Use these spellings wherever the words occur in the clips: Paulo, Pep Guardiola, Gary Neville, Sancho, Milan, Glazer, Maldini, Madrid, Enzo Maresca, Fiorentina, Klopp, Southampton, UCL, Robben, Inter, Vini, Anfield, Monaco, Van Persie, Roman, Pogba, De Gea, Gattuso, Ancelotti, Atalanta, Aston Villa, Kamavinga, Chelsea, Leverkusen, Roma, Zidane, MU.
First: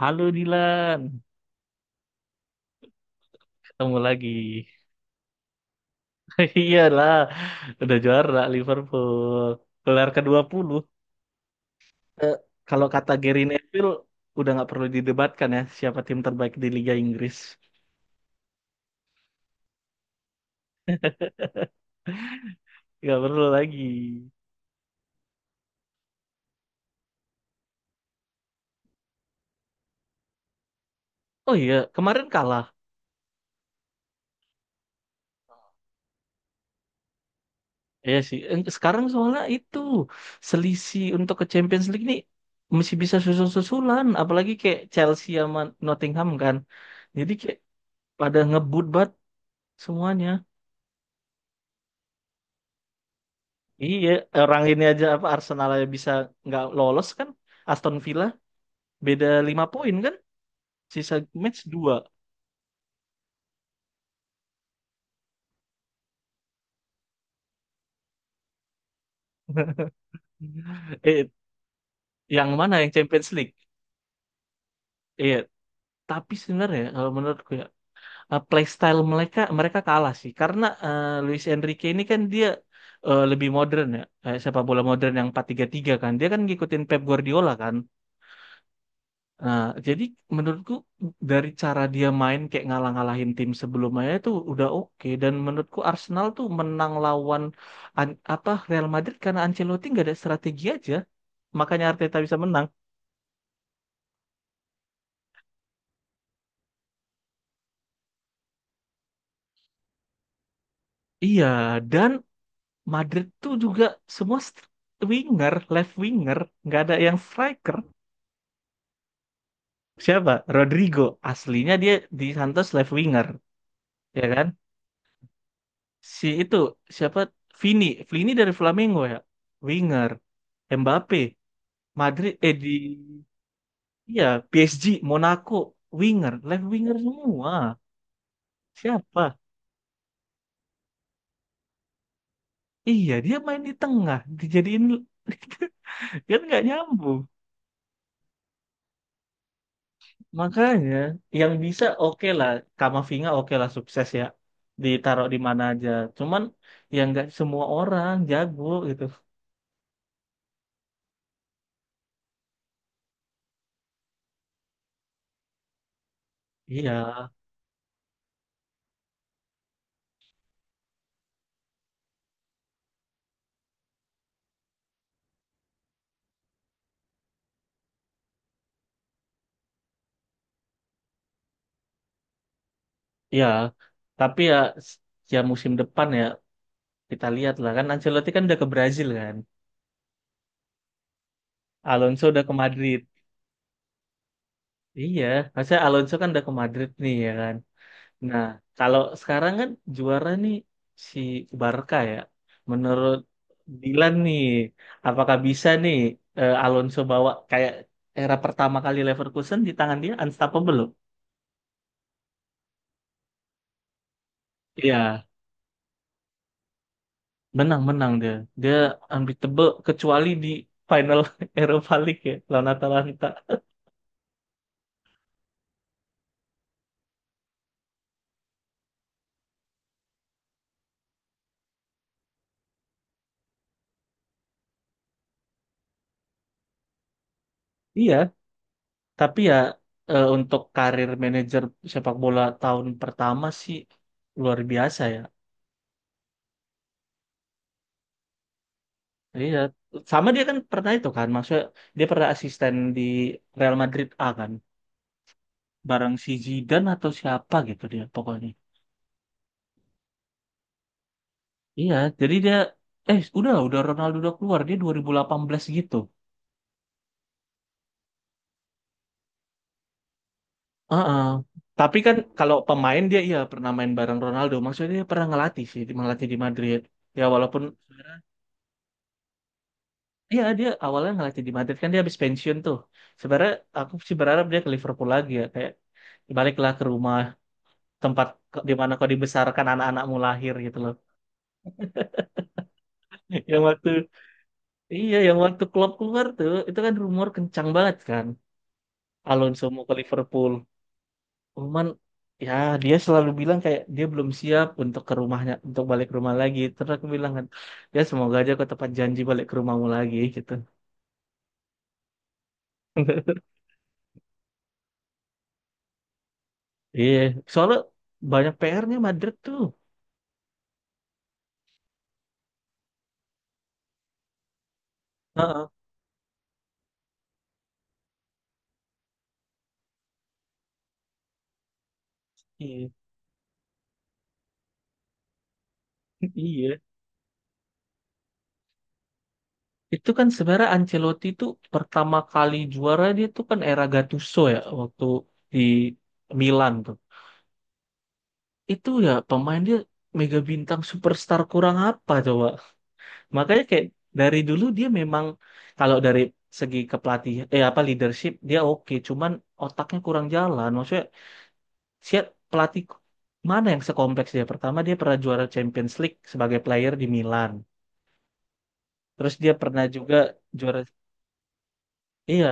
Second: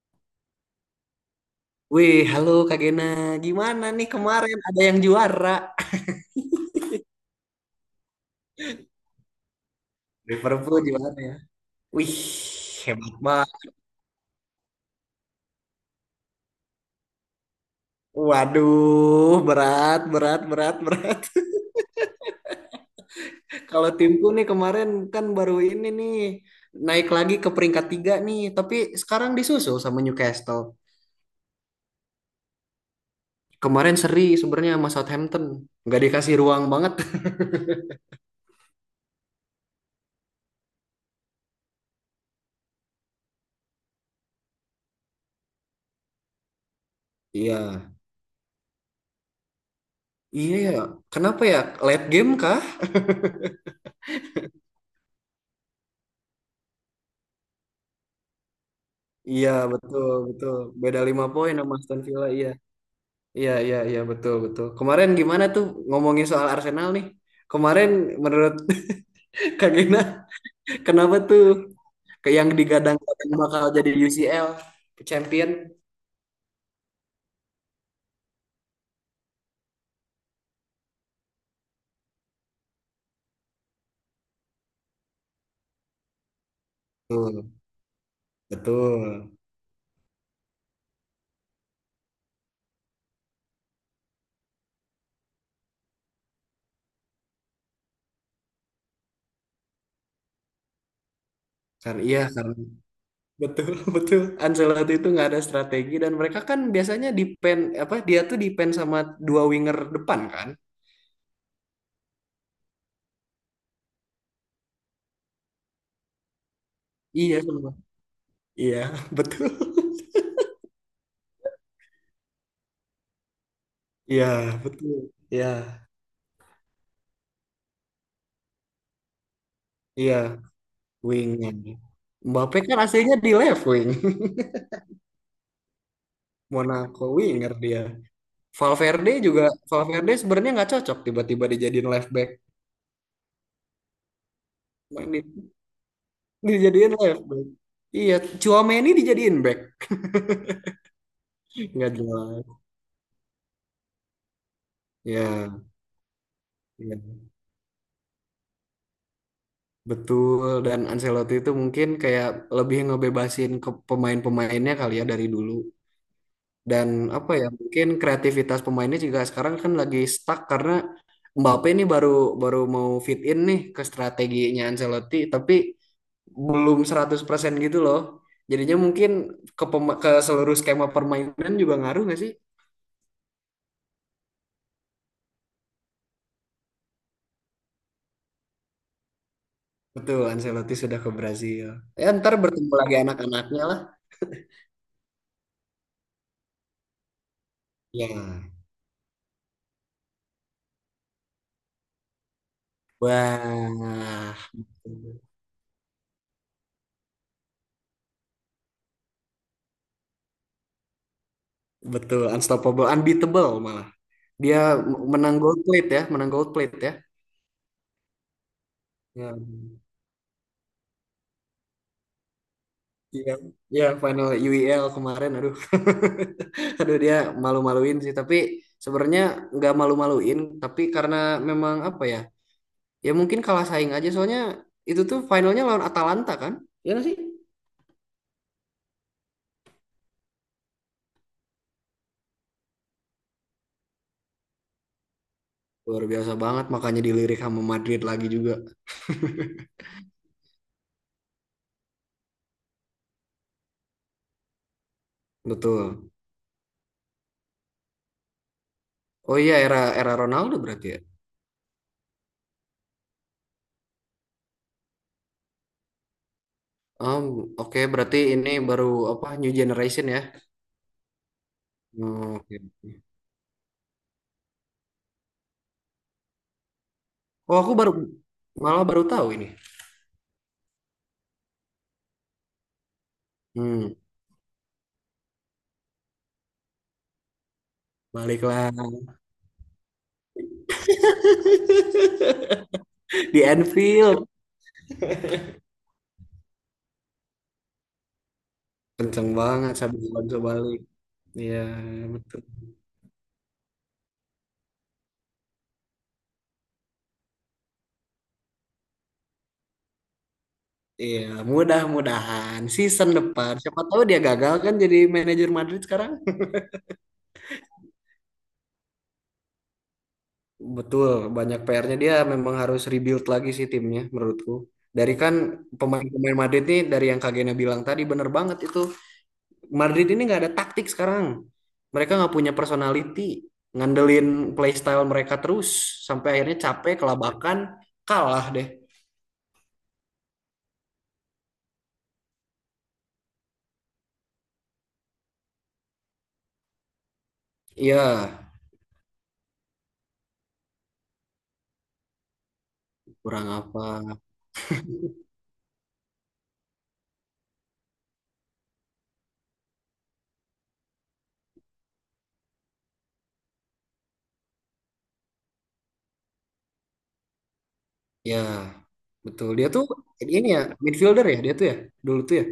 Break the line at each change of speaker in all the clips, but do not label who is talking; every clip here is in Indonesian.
Halo Dilan,
Wih, halo Kak Gena. Gimana
ketemu
nih
lagi.
kemarin ada yang juara?
Iyalah, udah juara Liverpool. Gelar
Liverpool
ke-20.
juara ya. Wih,
Eh, Kalau kata
hebat
Gary
banget.
Neville, udah nggak perlu didebatkan ya siapa tim terbaik di Liga Inggris.
Waduh, berat, berat, berat, berat.
Nggak perlu lagi.
Kalau timku nih kemarin kan baru ini nih naik lagi ke peringkat tiga nih, tapi sekarang disusul sama Newcastle.
Oh iya, kemarin kalah.
Kemarin seri sebenarnya sama Southampton, nggak dikasih ruang banget.
Iya sih. Sekarang soalnya itu selisih untuk ke Champions League nih masih bisa susul-susulan. Apalagi kayak Chelsea sama Nottingham kan. Jadi kayak
Iya,
pada ngebut banget semuanya.
iya ya. Kenapa ya? Late game kah?
Iya, orang ini aja apa Arsenal aja bisa nggak lolos kan? Aston Villa beda
Iya,
5 poin
betul,
kan?
betul. Beda
Sisa
5 poin
match
sama
dua.
Aston Villa, iya. Iya, iya, iya, betul, betul. Kemarin gimana tuh ngomongin soal Arsenal nih? Kemarin menurut Kak Gina, kenapa
Eh,
tuh ke
yang
yang
mana yang Champions
digadang-gadang
League?
bakal jadi UCL
Iya,
champion?
tapi sebenarnya kalau menurutku ya, playstyle mereka mereka kalah sih karena, Luis Enrique ini kan dia, lebih modern ya, sepak bola modern yang 4-3-3 kan. Dia kan ngikutin Pep
Betul,
Guardiola kan.
betul.
Nah, jadi menurutku dari cara dia main kayak ngalah-ngalahin tim sebelumnya itu udah oke, dan menurutku Arsenal tuh menang lawan apa Real Madrid karena Ancelotti nggak ada strategi aja makanya
Karena
Arteta
iya,
bisa
karena
menang.
betul, betul. Ancelotti itu nggak ada strategi dan mereka kan biasanya depend apa dia tuh depend sama dua winger depan kan?
Iya, dan Madrid tuh juga semua winger, left winger, nggak ada yang
Iya, semua.
striker.
Iya, betul.
Siapa? Rodrigo aslinya dia di Santos left winger ya
Iya,
kan?
betul. Iya,
Si itu siapa? Vini, Vini dari Flamengo ya, winger.
iya,
Mbappe.
winger.
Madrid eh
Mbappe
di
kan aslinya di left wing.
iya PSG Monaco winger left winger
Monaco
semua
winger dia. Valverde
siapa
juga Valverde sebenarnya nggak cocok tiba-tiba dijadiin left back.
iya dia main di tengah dijadiin,
Main di,
kan nggak
dijadiin
nyambung,
left back. Iya, Tchouaméni dijadiin back.
makanya yang bisa
Nggak
oke lah
jelas.
Kamavinga oke lah sukses ya ditaruh di
Ya,
mana aja, cuman
iya,
ya nggak semua orang jago gitu.
betul. Dan Ancelotti itu mungkin kayak lebih ngebebasin ke pemain-pemainnya kali ya dari dulu. Dan
Iya.
apa ya, mungkin kreativitas pemainnya juga sekarang kan lagi stuck karena Mbappe ini baru baru mau fit in nih ke strateginya Ancelotti, tapi belum 100% gitu loh. Jadinya mungkin ke seluruh skema permainan juga ngaruh nggak sih?
Iya, tapi ya, s- ya musim depan ya kita lihat lah, kan Ancelotti kan udah ke Brazil kan.
Betul, Ancelotti sudah ke Brazil. Ya
Alonso
ntar
udah ke
bertemu lagi
Madrid.
anak-anaknya lah.
Iya, maksudnya Alonso kan udah ke Madrid nih ya kan. Nah,
Ya.
kalau sekarang kan juara nih si Barca ya. Menurut Dilan
Wah.
nih, apakah bisa nih, Alonso bawa kayak era pertama kali Leverkusen? Di tangan dia unstoppable loh.
Betul, unstoppable, unbeatable malah. Dia
Iya,
menang gold plate ya, menang gold plate ya.
menang-menang dia. Dia
Ya,
unbeatable kecuali di final Europa League ya lawan
ya,
Atalanta.
iya, ya, final UEL kemarin, aduh, aduh dia malu-maluin sih. Tapi sebenarnya nggak malu-maluin, tapi karena memang apa ya, ya mungkin kalah saing aja soalnya itu tuh finalnya lawan Atalanta kan? Ya nggak sih?
Iya, tapi ya, untuk karir manajer sepak bola tahun pertama sih luar biasa ya.
Luar biasa banget makanya dilirik sama Madrid lagi juga.
Iya, sama dia kan pernah itu kan, maksudnya dia pernah asisten di Real Madrid A kan,
Betul.
bareng si Zidane atau siapa gitu dia pokoknya.
Oh iya, era era Ronaldo berarti ya.
Iya, jadi dia udah Ronaldo udah keluar dia 2018 gitu.
Um, oke berarti ini baru apa new generation ya.
Heeh. Tapi kan
Hmm,
kalau
oke.
pemain dia iya pernah main bareng Ronaldo, maksudnya dia pernah ngelatih sih, ngelatih di Madrid. Ya
Oh
walaupun
aku baru malah baru tahu ini.
iya dia awalnya ngelatih di Madrid kan dia habis pensiun tuh. Sebenarnya aku
Hmm,
sih berharap dia ke Liverpool lagi ya, kayak baliklah ke rumah, tempat
baliklah
di mana kau dibesarkan, anak-anakmu lahir, gitu loh.
di
Yang waktu
Anfield.
iya, yang waktu Klopp keluar tuh itu kan rumor kencang banget kan.
Kenceng
Alonso
banget
mau ke
sambil Alonso
Liverpool.
balik. Iya,
Cuman
betul.
ya dia selalu bilang kayak dia belum siap untuk ke rumahnya, untuk balik ke rumah lagi. Terus aku bilang kan, ya semoga aja kau tepat janji balik ke rumahmu lagi gitu.
Iya, mudah-mudahan season depan siapa tahu dia gagal kan jadi manajer Madrid sekarang.
Iya, soalnya banyak PR-nya Madrid tuh.
Betul, banyak PR-nya dia memang harus rebuild lagi sih timnya menurutku. Dari kan
Heeh.
pemain-pemain Madrid nih dari yang Kak Gena bilang tadi bener banget itu. Madrid ini nggak ada taktik sekarang. Mereka nggak punya
Iya.
personality, ngandelin playstyle mereka terus sampai akhirnya
Iya.
capek, kelabakan, kalah deh.
Itu kan sebenarnya Ancelotti itu pertama kali juara dia tuh kan era Gattuso ya waktu di Milan tuh.
Iya,
Itu ya pemain dia mega bintang superstar kurang apa coba.
kurang
Makanya
apa?
kayak dari dulu dia memang kalau dari segi kepelatihan, apa leadership dia oke, cuman otaknya kurang jalan. Maksudnya siap pelatih mana yang sekompleks dia? Pertama dia pernah juara Champions League sebagai player di Milan.
Ya,
Terus
betul.
dia
Dia
pernah
tuh
juga
ini ya
juara.
midfielder ya dia tuh ya dulu tuh ya.
Iya,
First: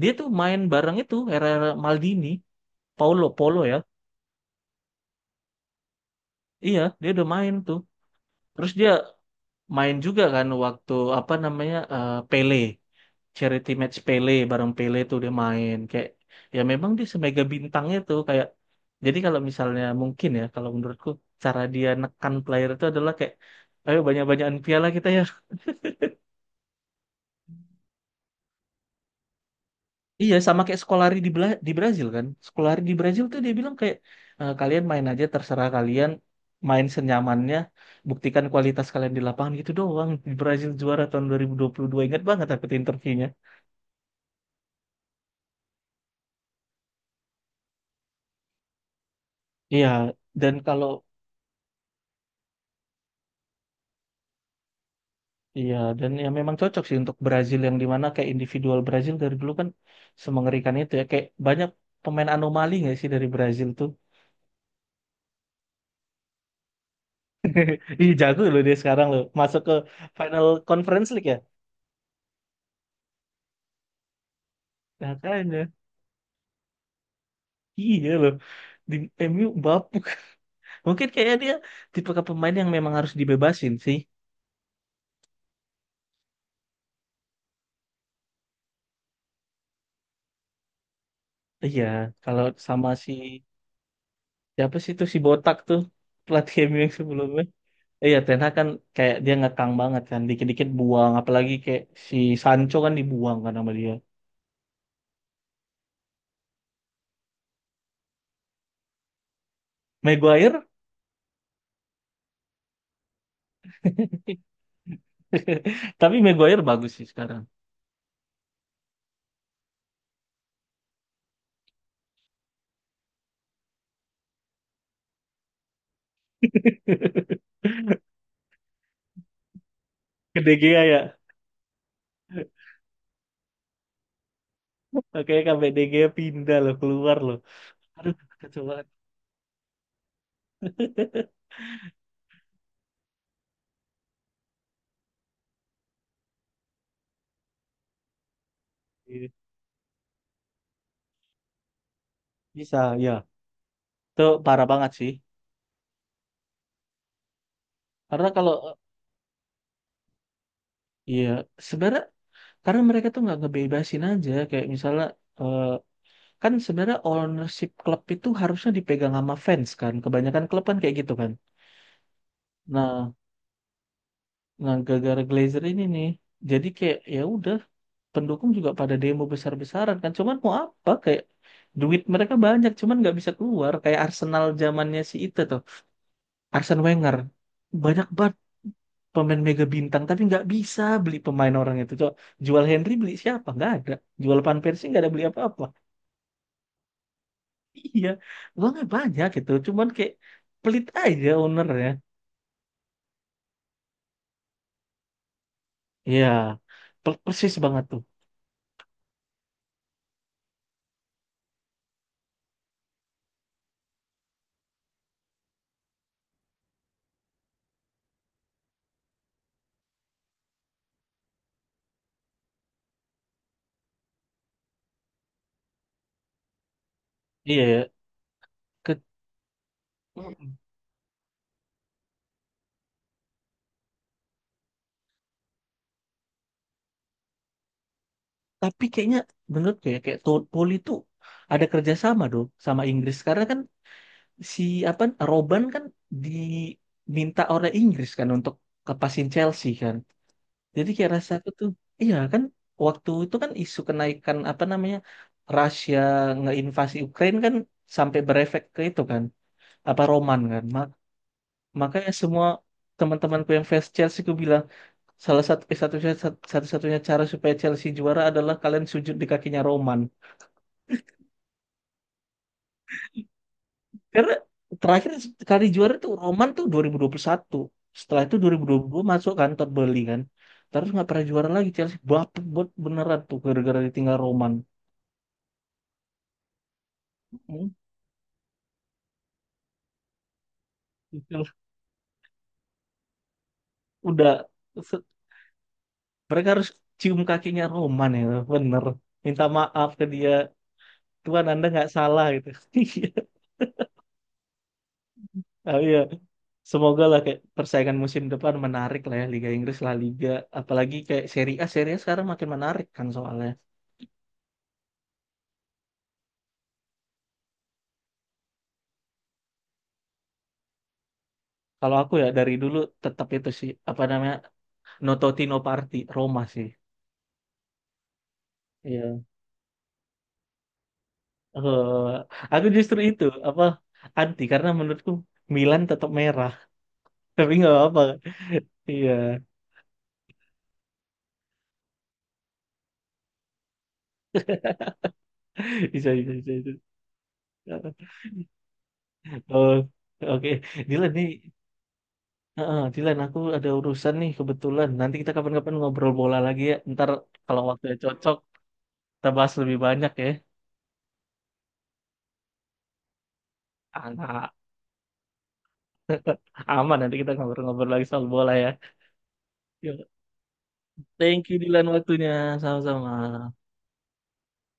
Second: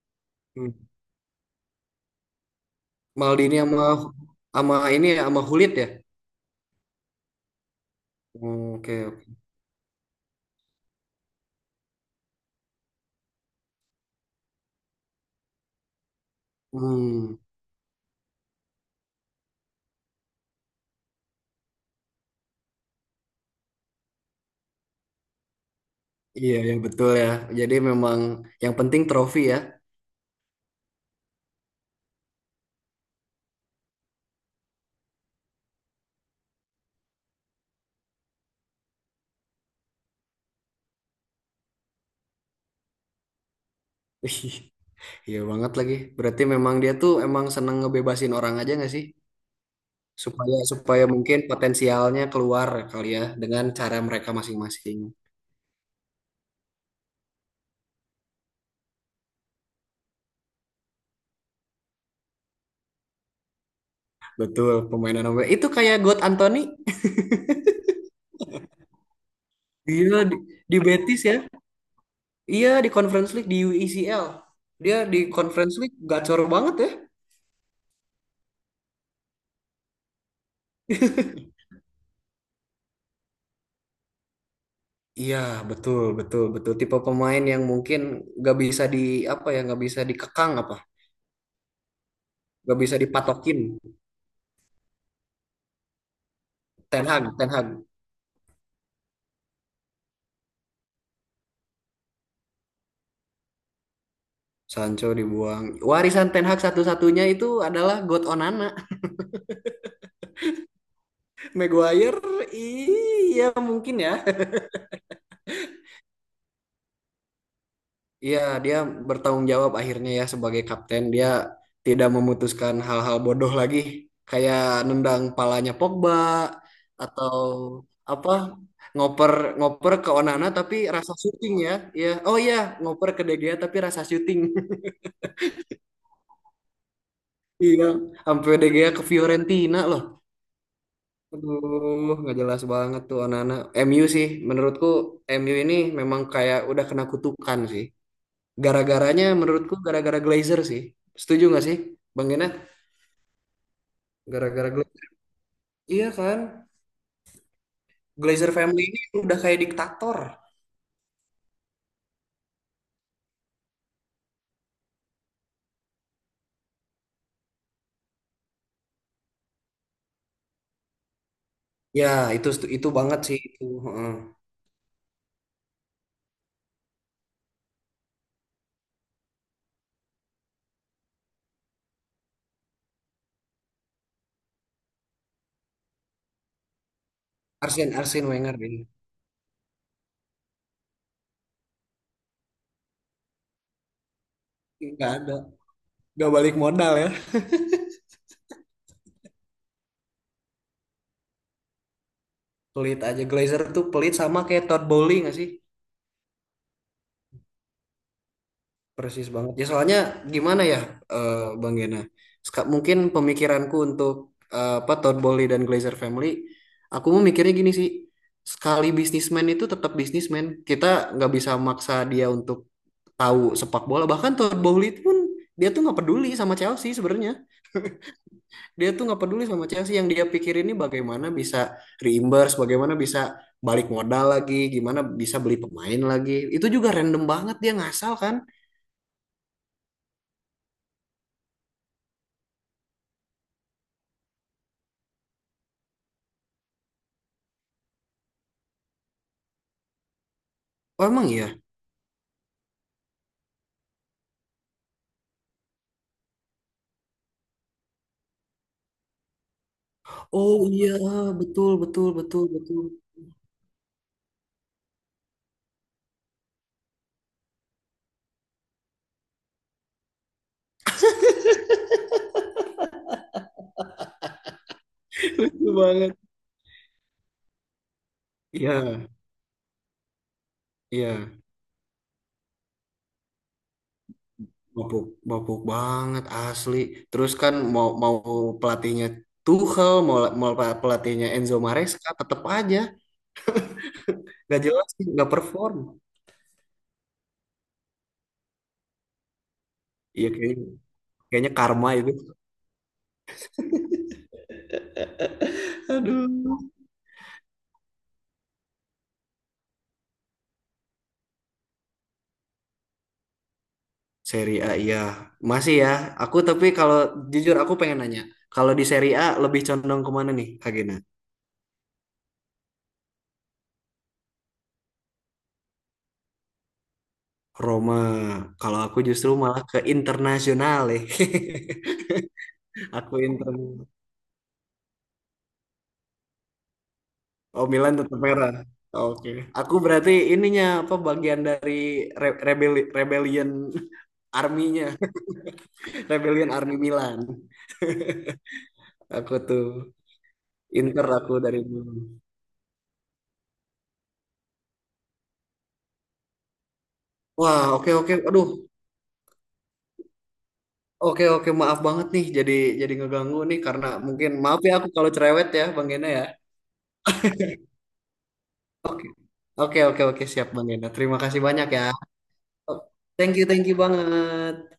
dia tuh main
Hmm.
bareng itu era-era Maldini, Paulo,
Maldini
Paulo ya.
sama sama ini ya sama Hulit ya.
Iya, dia udah main tuh. Terus
Hmm,
dia
oke, oke.
main juga kan waktu apa namanya, Pele, charity match Pele, bareng Pele tuh dia main, kayak ya memang dia
Hmm.
semega bintangnya tuh, kayak jadi kalau misalnya mungkin ya kalau menurutku cara dia nekan player itu adalah kayak ayo banyak-banyakan piala kita ya.
Iya, ya betul ya. Jadi memang yang penting trofi ya.
Iya, sama kayak Scolari di, di Brazil kan. Scolari di Brazil tuh dia bilang kayak, "Eh, kalian main aja terserah kalian, main senyamannya, buktikan kualitas kalian di lapangan gitu doang." Di Brazil juara tahun 2022, ingat banget aku tuh interviewnya.
Ih, iya banget lagi. Berarti memang dia tuh emang seneng ngebebasin orang aja nggak sih?
Iya, dan
Supaya
kalau
supaya mungkin potensialnya keluar kali ya dengan cara mereka masing-masing.
iya dan ya memang cocok sih untuk Brazil yang dimana kayak individual Brazil dari dulu kan semengerikan itu ya, kayak banyak pemain anomali nggak sih dari Brazil tuh.
Betul, pemain nomor itu kayak God Anthony.
Ih jago loh dia sekarang loh, masuk ke
Gila di,
final
di
Conference
Betis
League ya.
ya. Iya di Conference League di U E C L. Dia
Nah,
di
kayaknya
Conference League gacor banget ya.
iya loh. Di MU bapuk. Mungkin kayaknya dia tipe ke pemain yang memang harus dibebasin sih.
Iya, betul, betul, betul. Tipe pemain yang mungkin gak bisa di apa ya, gak bisa dikekang apa,
Iya, kalau
gak
sama
bisa
si
dipatokin.
siapa sih itu si botak tuh pelatih MU yang
Ten Hag,
sebelumnya.
Ten Hag.
Iya, Ten Hag kan kayak dia ngekang banget kan, dikit-dikit buang, apalagi kayak si Sancho kan dibuang kan sama dia.
Sancho dibuang. Warisan Ten Hag satu-satunya itu adalah God Onana.
Maguire,
Maguire, iya mungkin ya.
tapi Maguire bagus sih sekarang.
Iya, dia bertanggung jawab akhirnya ya sebagai kapten. Dia tidak memutuskan hal-hal bodoh lagi. Kayak nendang palanya Pogba, atau apa, ngoper ngoper ke
Ke
Onana
De
tapi
Gea
rasa
ya,
syuting ya. Iya. Oh iya, ngoper ke De Gea tapi rasa syuting.
oke sampai De Gea pindah loh, keluar loh.
Iya,
Aduh,
sampai
kacau
De
banget.
Gea ke Fiorentina loh. Aduh, nggak jelas banget tuh anak-anak. MU sih, menurutku MU ini memang kayak udah kena kutukan sih. Gara-garanya
Iya.
menurutku gara-gara Glazer sih. Setuju nggak sih, Bang Gena?
Bisa, ya. Itu parah
Gara-gara
banget
Glazer.
sih.
Iya kan?
Karena
Glazer
kalau
family ini udah kayak diktator.
iya, sebenarnya karena mereka tuh nggak ngebebasin aja kayak misalnya, eh, kan sebenarnya ownership klub itu harusnya dipegang sama fans kan, kebanyakan klub kan kayak gitu kan.
Ya, itu itu
Nah,
banget sih itu. Heeh.
nah gara-gara Glazer ini nih, jadi kayak ya udah pendukung juga pada demo besar-besaran kan, cuman mau apa kayak duit mereka banyak cuman nggak bisa keluar kayak Arsenal zamannya si itu tuh, Arsene Wenger,
Arsene
banyak
Arsene
banget
Wenger ini.
pemain mega bintang tapi nggak bisa beli pemain orang itu. Coba, jual Henry beli siapa, nggak ada. Jual Van Persie nggak
Nggak
ada beli
ada.
apa-apa.
Nggak balik modal ya.
Iya, uangnya banyak gitu cuman kayak pelit aja ownernya.
Pelit aja. Glazer tuh pelit sama kayak Todd Bowley nggak sih?
Iya, persis banget tuh.
Persis banget. Ya soalnya gimana ya, Bang Gena? Mungkin pemikiranku untuk, apa, Todd Bowley dan Glazer Family, aku mau mikirnya gini sih. Sekali bisnismen itu tetap bisnismen. Kita nggak bisa maksa dia untuk tahu sepak bola. Bahkan Todd Bowley pun dia tuh nggak peduli sama Chelsea sebenarnya.
Iya ya.
Dia
Ke-
tuh nggak peduli sama Chelsea. Yang dia
Mm.
pikirin ini bagaimana bisa reimburse, bagaimana bisa balik modal lagi, gimana bisa beli pemain lagi. Itu juga random banget dia ngasal kan.
Tapi kayaknya menurut gue ya, kayak Todd Poli tuh ada kerjasama dong sama Inggris, karena kan si apa Robben kan diminta oleh Inggris kan untuk kepasin Chelsea kan. Jadi
Oh
kayak
emang
rasa aku
ya.
tuh, iya kan waktu itu kan isu kenaikan apa namanya Rusia ngeinvasi Ukraina kan sampai berefek ke itu kan, apa Roman
Oh
kan.
iya, betul, betul,
Makanya
betul,
semua
betul.
teman-temanku yang fans Chelsea aku bilang salah satu, satu satu-satunya cara supaya Chelsea juara adalah kalian sujud di kakinya Roman. Karena terakhir kali
Lucu
juara tuh
banget.
Roman tuh 2021. Setelah itu 2022
Iya,
masuk kan Todd Bowley kan. Terus nggak pernah
iya,
juara lagi Chelsea. Bapet buat beneran tuh gara-gara ditinggal Roman.
mabuk, mabuk banget asli. Terus kan mau mau pelatihnya Tuchel, mau mau pelatihnya Enzo Maresca, tetep aja
Udah
nggak jelas,
se-
nggak perform.
mereka harus cium kakinya Roman ya, bener, minta maaf ke
Iya
dia,
kayaknya
Tuhan
kayaknya
Anda nggak
karma itu.
salah gitu. Oh, iya,
Aduh.
semoga lah kayak persaingan musim depan menarik lah ya, Liga Inggris, La Liga, apalagi kayak Serie A. Serie A sekarang makin menarik kan, soalnya
Seri A iya. Masih ya. Aku tapi kalau jujur aku pengen nanya, kalau di Seri A lebih condong kemana nih, Kak Gena?
kalau aku ya dari dulu tetap itu sih apa namanya no Totti no Party Roma sih.
Roma. Kalau aku
Iya.
justru malah ke internasional ya.
Eh, aku justru
Aku
itu
inter.
apa anti karena menurutku Milan tetap merah. Tapi
Oh,
nggak
Milan
apa-apa.
tetap merah.
Iya,
Oke. Aku berarti ininya apa bagian dari rebellion arminya,
bisa bisa
rebellion
bisa
army Milan. Aku tuh
Oh, oke.
Inter
Dilan nih,
aku dari dulu.
heeh, Dilan aku ada urusan nih kebetulan. Nanti kita kapan-kapan ngobrol bola lagi ya. Ntar kalau
Wah, oke
waktunya
oke.
cocok,
Aduh.
kita bahas lebih banyak ya.
Oke oke maaf banget nih jadi ngeganggu nih karena mungkin
Anak.
maaf ya aku kalau cerewet ya Bang Gena ya.
Aman, nanti kita ngobrol-ngobrol lagi soal bola ya.
Oke. Oke
Yuk,
oke oke siap Bang Gena. Terima kasih
thank you
banyak ya.
Dilan waktunya. Sama-sama.
Thank you banget.